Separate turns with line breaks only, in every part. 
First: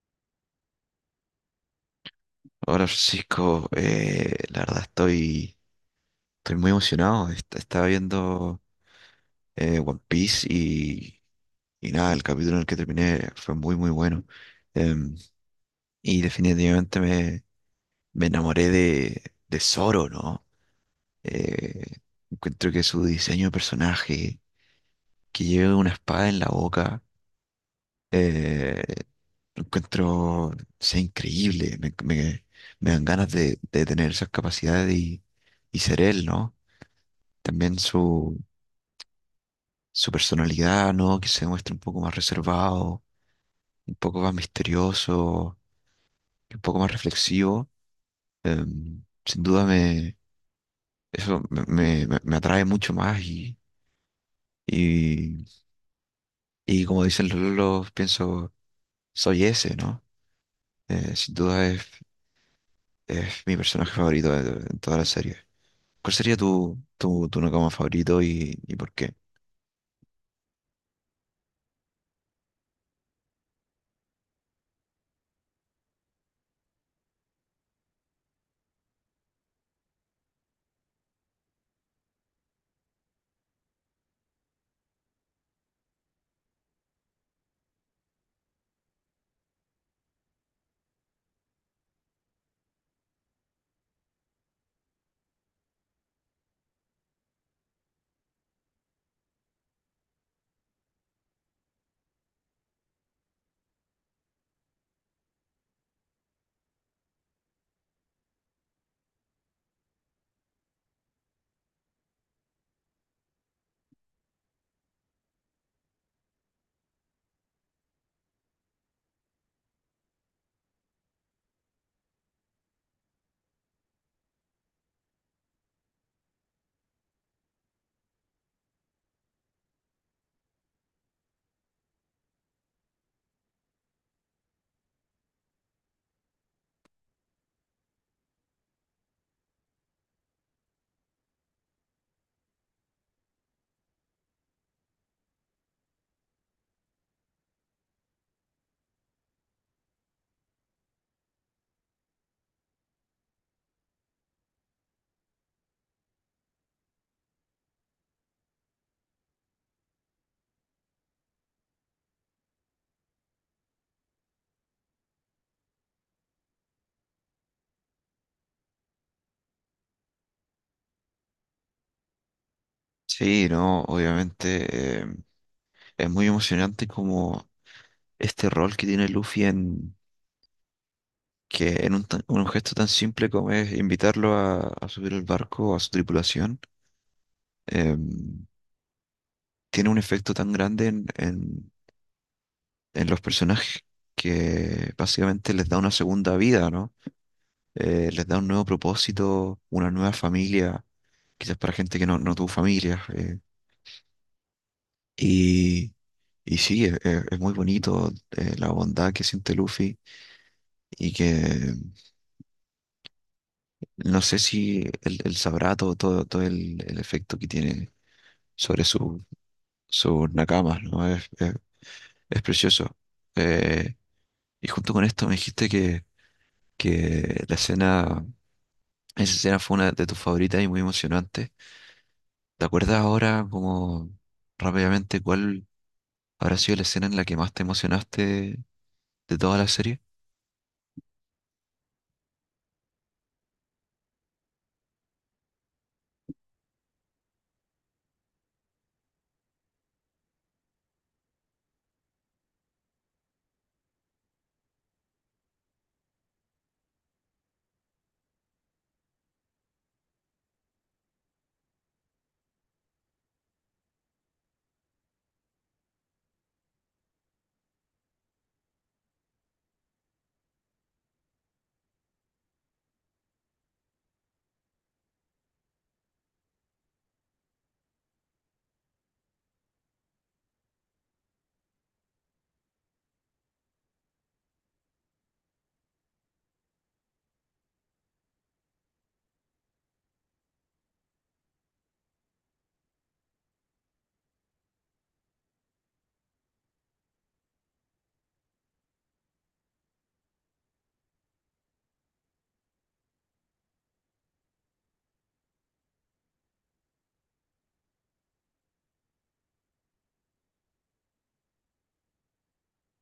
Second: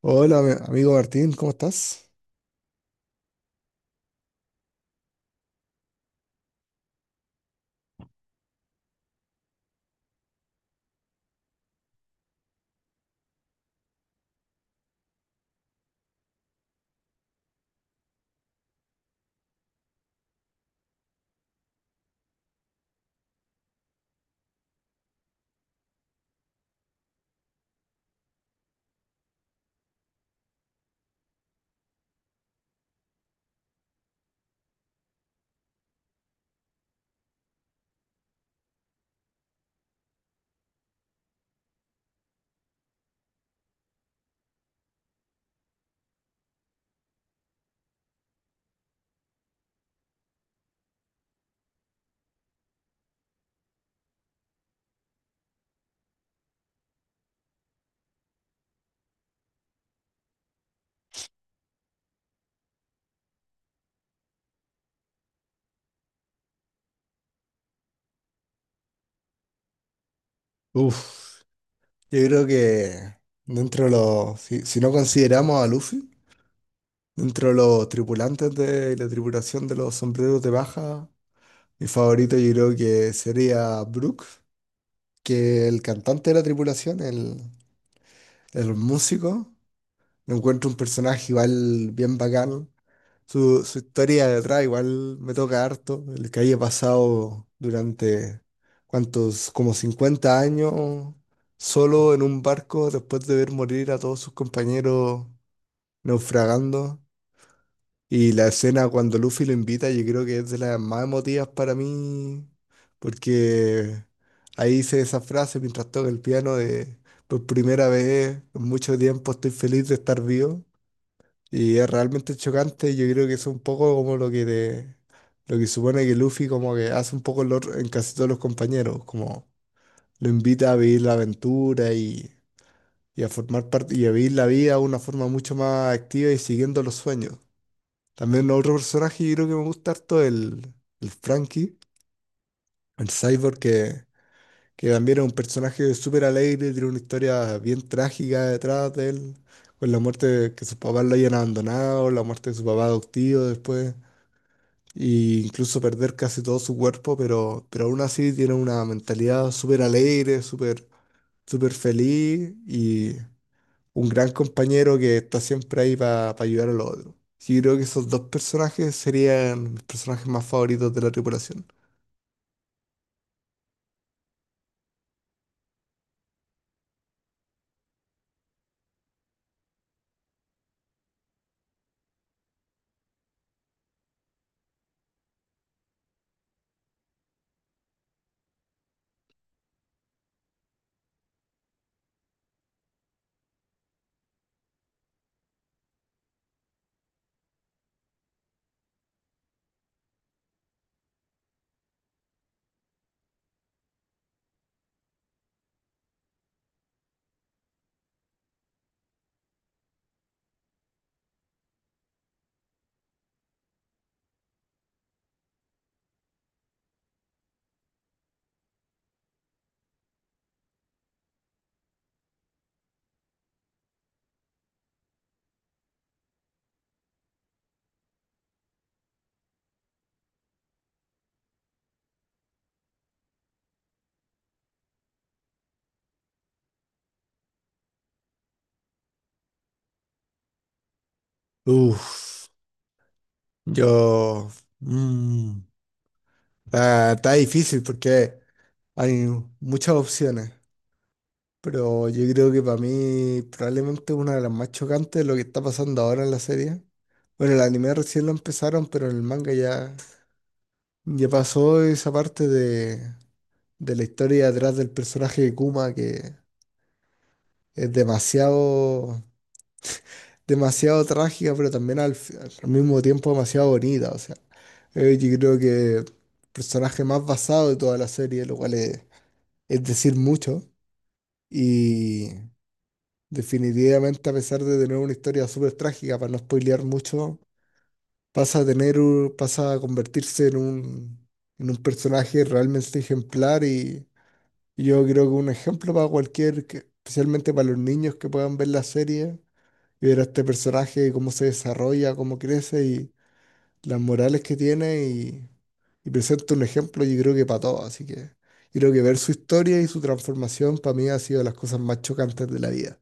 Hola, amigo Martín, ¿cómo estás?
Hola Francisco, la verdad estoy muy emocionado. Estaba viendo One Piece y nada, el capítulo en el que terminé fue muy muy bueno. Em, y definitivamente me enamoré de Zoro, ¿no? Eh, encuentro que su diseño de personaje, que lleve una espada en la boca, eh, lo encuentro, sea increíble. Me dan ganas de tener esas capacidades y ser él, ¿no? También su personalidad, ¿no? Que se muestre un poco más reservado, un poco más misterioso, un poco más reflexivo. Sin duda eso me atrae mucho más y, y como dicen los lolos, pienso, soy ese, ¿no? Sin duda es mi personaje favorito de toda la serie. ¿Cuál sería tu Nakama favorito y por qué?
Uf, yo creo que dentro de los, si no consideramos a Luffy, dentro de los tripulantes de la tripulación de los sombreros de baja, mi favorito yo creo que sería Brook, que el cantante de la tripulación, el músico, lo encuentro un personaje igual bien bacán. Su historia detrás igual me toca harto, el que haya pasado durante, ¿cuántos? Como 50 años solo en un barco después de ver morir a todos sus compañeros naufragando. Y la escena cuando Luffy lo invita, yo creo que es de las más emotivas para mí, porque ahí hice esa frase mientras toca el piano de, por primera vez en mucho tiempo estoy feliz de estar vivo. Y es realmente chocante, yo creo que es un poco como lo que supone que Luffy como que hace un poco en casi todos los compañeros, como lo invita a vivir la aventura y a formar parte y a vivir la vida de una forma mucho más activa y siguiendo los sueños. También otro personaje que creo que me gusta harto es el Frankie, el Cyborg que también es un personaje súper alegre, tiene una historia bien trágica detrás de él, con la que sus papás lo hayan abandonado, la muerte de su papá adoptivo después, e incluso perder casi todo su cuerpo, pero aún así tiene una mentalidad súper alegre, súper feliz y un gran compañero que está siempre ahí para ayudar a los otros. Yo creo que esos dos personajes serían mis personajes más favoritos de la tripulación.
Sí, no, obviamente es muy emocionante como este rol que tiene Luffy en que en un gesto tan simple como es invitarlo a subir al barco, a su tripulación, em, tiene un efecto tan grande en los personajes que básicamente les da una segunda vida, ¿no? Les da un nuevo propósito, una nueva familia, quizás para gente que no, no tuvo familia. Y, y sí, es muy bonito. La bondad que siente Luffy y que no sé si él, él sabrá todo, todo, todo el efecto que tiene sobre su, sus nakamas, ¿no? Es precioso. Eh, y junto con esto me dijiste que la escena, esa escena fue una de tus favoritas y muy emocionante. ¿Te acuerdas ahora, como rápidamente, cuál habrá sido la escena en la que más te emocionaste de toda la serie?
Uff, yo... mm, está difícil porque hay muchas opciones. Pero yo creo que para mí probablemente una de las más chocantes es lo que está pasando ahora en la serie. Bueno, el anime recién lo empezaron, pero en el manga ya pasó esa parte de la historia detrás del personaje de Kuma que es demasiado, demasiado trágica, pero también al mismo tiempo demasiado bonita. O sea, yo creo que el personaje más basado de toda la serie, lo cual es decir mucho. Definitivamente, a pesar de tener una historia súper trágica, para no spoilear mucho, pasa a pasa a convertirse en en un personaje realmente ejemplar y yo creo que un ejemplo para especialmente para los niños que puedan ver la serie y ver a este personaje, cómo se desarrolla, cómo crece y las morales que tiene y presenta un ejemplo, yo creo que para todos. Así que yo creo que ver su historia y su transformación para mí ha sido de las cosas más chocantes de la vida.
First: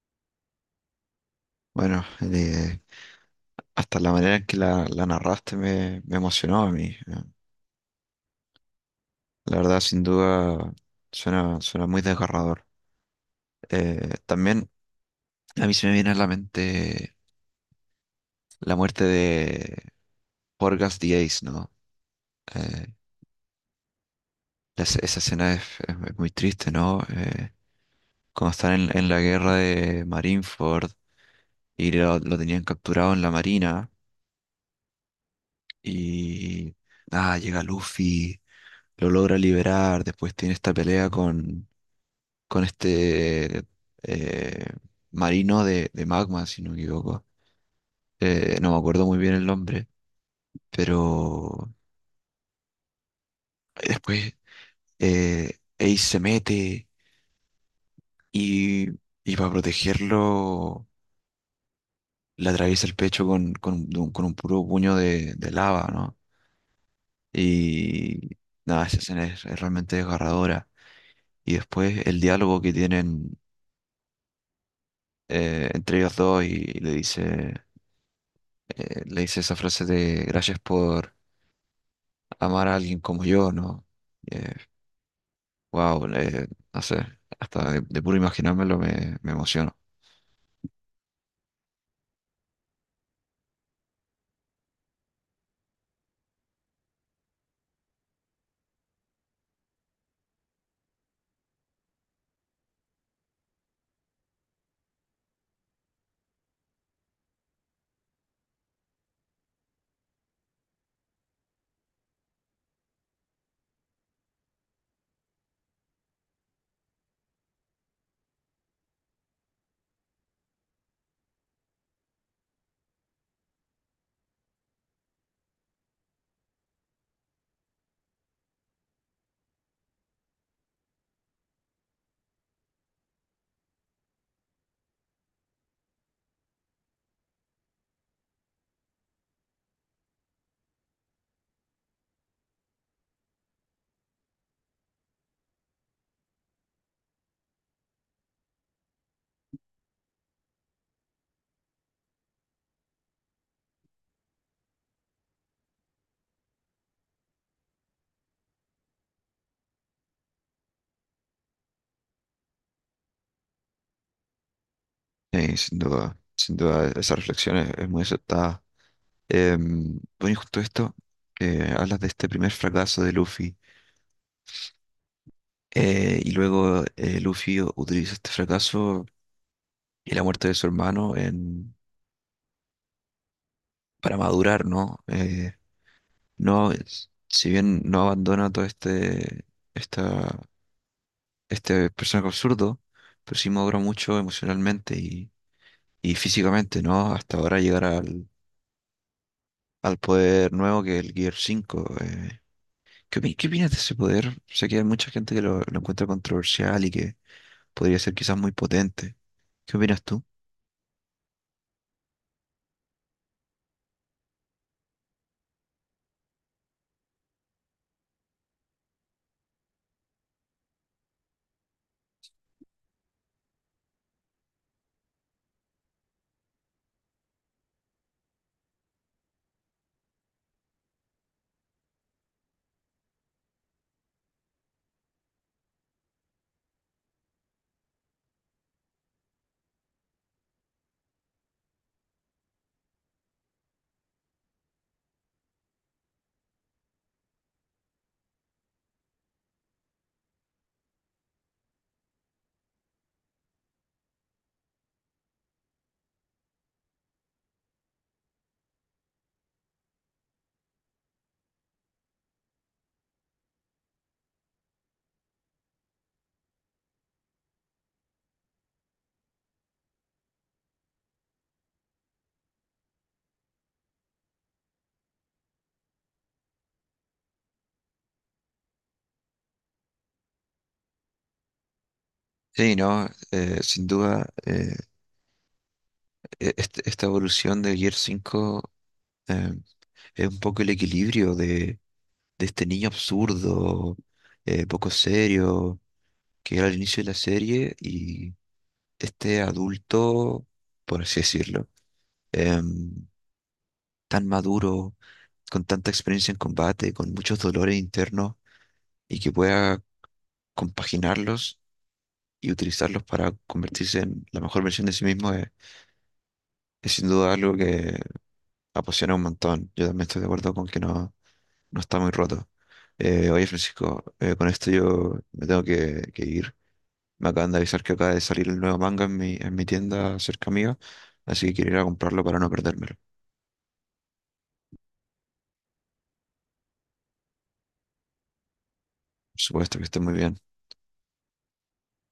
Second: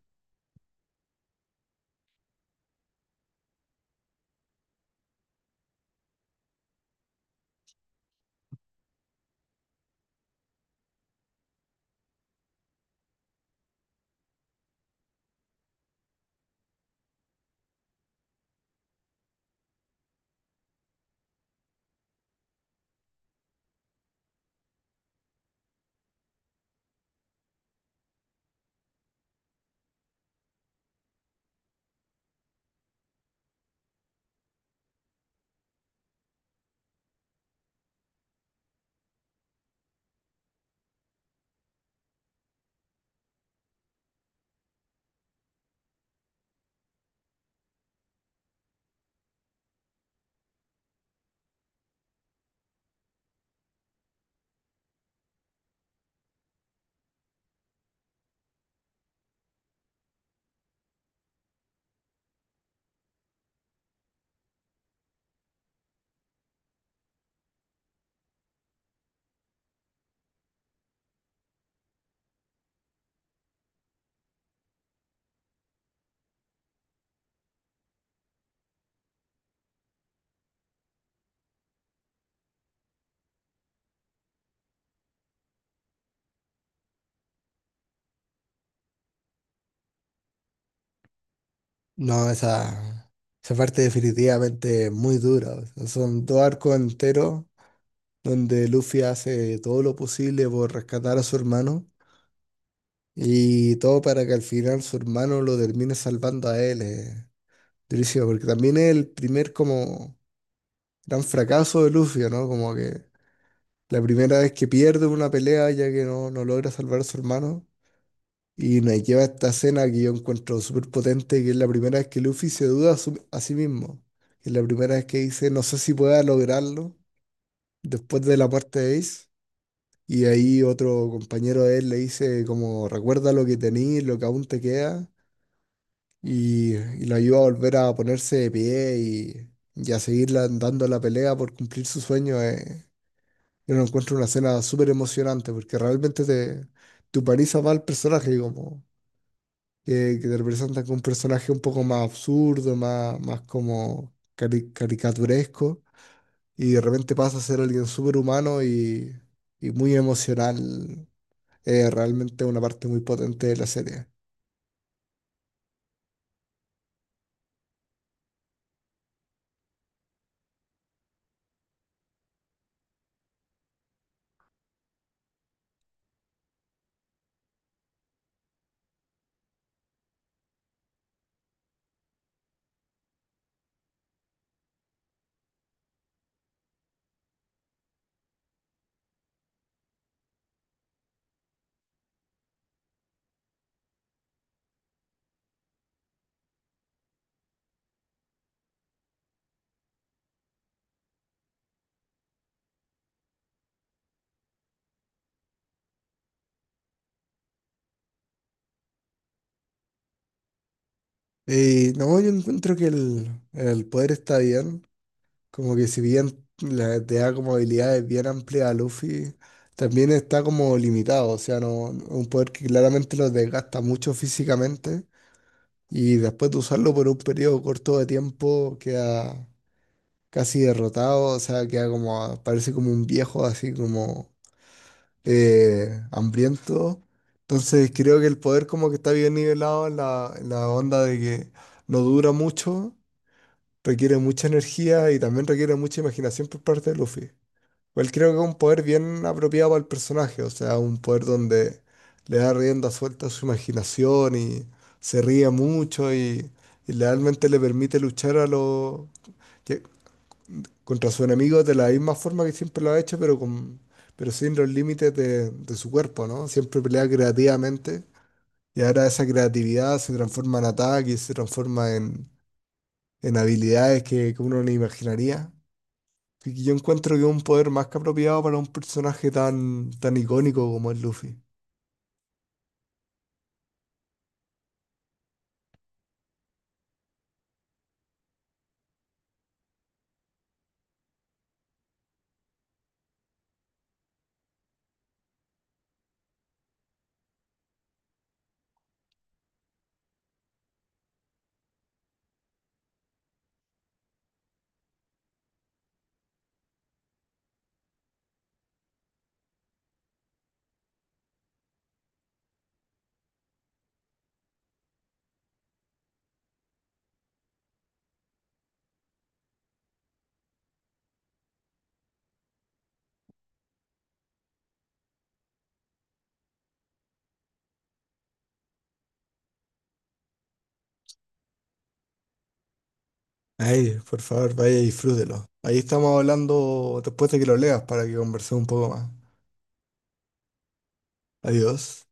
Bueno, hasta la manera en que la narraste me emocionó a mí. La verdad, sin duda, suena, suena muy desgarrador. También a mí se me viene a la mente la muerte de Porgas the Ace, ¿no? Eh, esa escena es muy triste, ¿no? Cuando están en la guerra de Marineford y lo tenían capturado en la marina y llega Luffy, lo logra liberar, después tiene esta pelea con este eh, marino de magma, si no me equivoco. No me acuerdo muy bien el nombre, pero después Ace se mete y, y para protegerlo le atraviesa el pecho con un puro puño de lava, ¿no? Y nada, esa escena es realmente desgarradora. Y después el diálogo que tienen entre ellos dos y le dice esa frase de gracias por amar a alguien como yo, ¿no? Eh, wow, no sé, hasta de puro imaginármelo me emociono.
No, esa parte definitivamente es muy dura. O sea, son dos arcos enteros donde Luffy hace todo lo posible por rescatar a su hermano y todo para que al final su hermano lo termine salvando a él. Durísimo, porque también es el primer como gran fracaso de Luffy, ¿no? Como que la primera vez que pierde una pelea ya que no logra salvar a su hermano. Y nos lleva a esta escena que yo encuentro súper potente, que es la primera vez que Luffy se duda a sí mismo. Es la primera vez que dice, no sé si pueda lograrlo después de la muerte de Ace. Y ahí otro compañero de él le dice, como, recuerda lo que tenés, lo que aún te queda. Y lo ayuda a volver a ponerse de pie y a dando la pelea por cumplir su sueño. Yo lo encuentro una escena súper emocionante porque realmente te humaniza más al personaje, como que te representan con un personaje un poco más absurdo, más como caricaturesco, y de repente pasa a ser alguien súper humano y muy emocional. Es realmente una parte muy potente de la serie.
Sí, sin duda, sin duda, esa reflexión es muy aceptada. Bueno, y justo esto, que hablas de este primer fracaso de Luffy, y luego Luffy utiliza este fracaso y la muerte de su hermano en, para madurar, ¿no? Si bien no abandona todo este, esta este personaje absurdo, pero sí madura mucho emocionalmente y físicamente, ¿no? Hasta ahora llegar al, al poder nuevo que es el Gear 5 ¿Qué, qué opinas de ese poder? Sé que hay mucha gente que lo encuentra controversial y que podría ser quizás muy potente. ¿Qué opinas tú?
Y no, yo encuentro que el poder está bien, como que si bien te da como habilidades bien amplias a Luffy, también está como limitado, o sea, un poder que claramente lo desgasta mucho físicamente. Y después de usarlo por un periodo corto de tiempo, queda casi derrotado, o sea, queda como, parece como un viejo así como hambriento. Entonces creo que el poder como que está bien nivelado en en la onda de que no dura mucho, requiere mucha energía y también requiere mucha imaginación por parte de Luffy. Igual creo que es un poder bien apropiado para el personaje, o sea, un poder donde le da rienda suelta a su imaginación y se ríe mucho y realmente le permite luchar a que- contra sus enemigos de la misma forma que siempre lo ha hecho, pero con pero sin los límites de su cuerpo, ¿no? Siempre pelea creativamente y ahora esa creatividad se transforma en ataques, se transforma en habilidades que uno no imaginaría. Yo encuentro que es un poder más que apropiado para un personaje tan, tan icónico como es Luffy.
Sí, no, sin duda, esta evolución del Gear 5 eh, es un poco el equilibrio de este niño absurdo, poco serio que era el inicio de la serie y este adulto, por así decirlo, em, tan maduro, con tanta experiencia en combate, con muchos dolores internos y que pueda compaginarlos y utilizarlos para convertirse en la mejor versión de sí mismo es sin duda algo que apasiona un montón. Yo también estoy de acuerdo con que no, no está muy roto. Oye, Francisco, con esto yo me tengo que ir. Me acaban de avisar que acaba de salir el nuevo manga en mi tienda cerca mía, así que quiero ir a comprarlo para no perdérmelo.
Ay, por favor, vaya y disfrútelo. Ahí estamos hablando después de que lo leas para que conversemos un poco más.
Por supuesto que esté muy bien.
Adiós.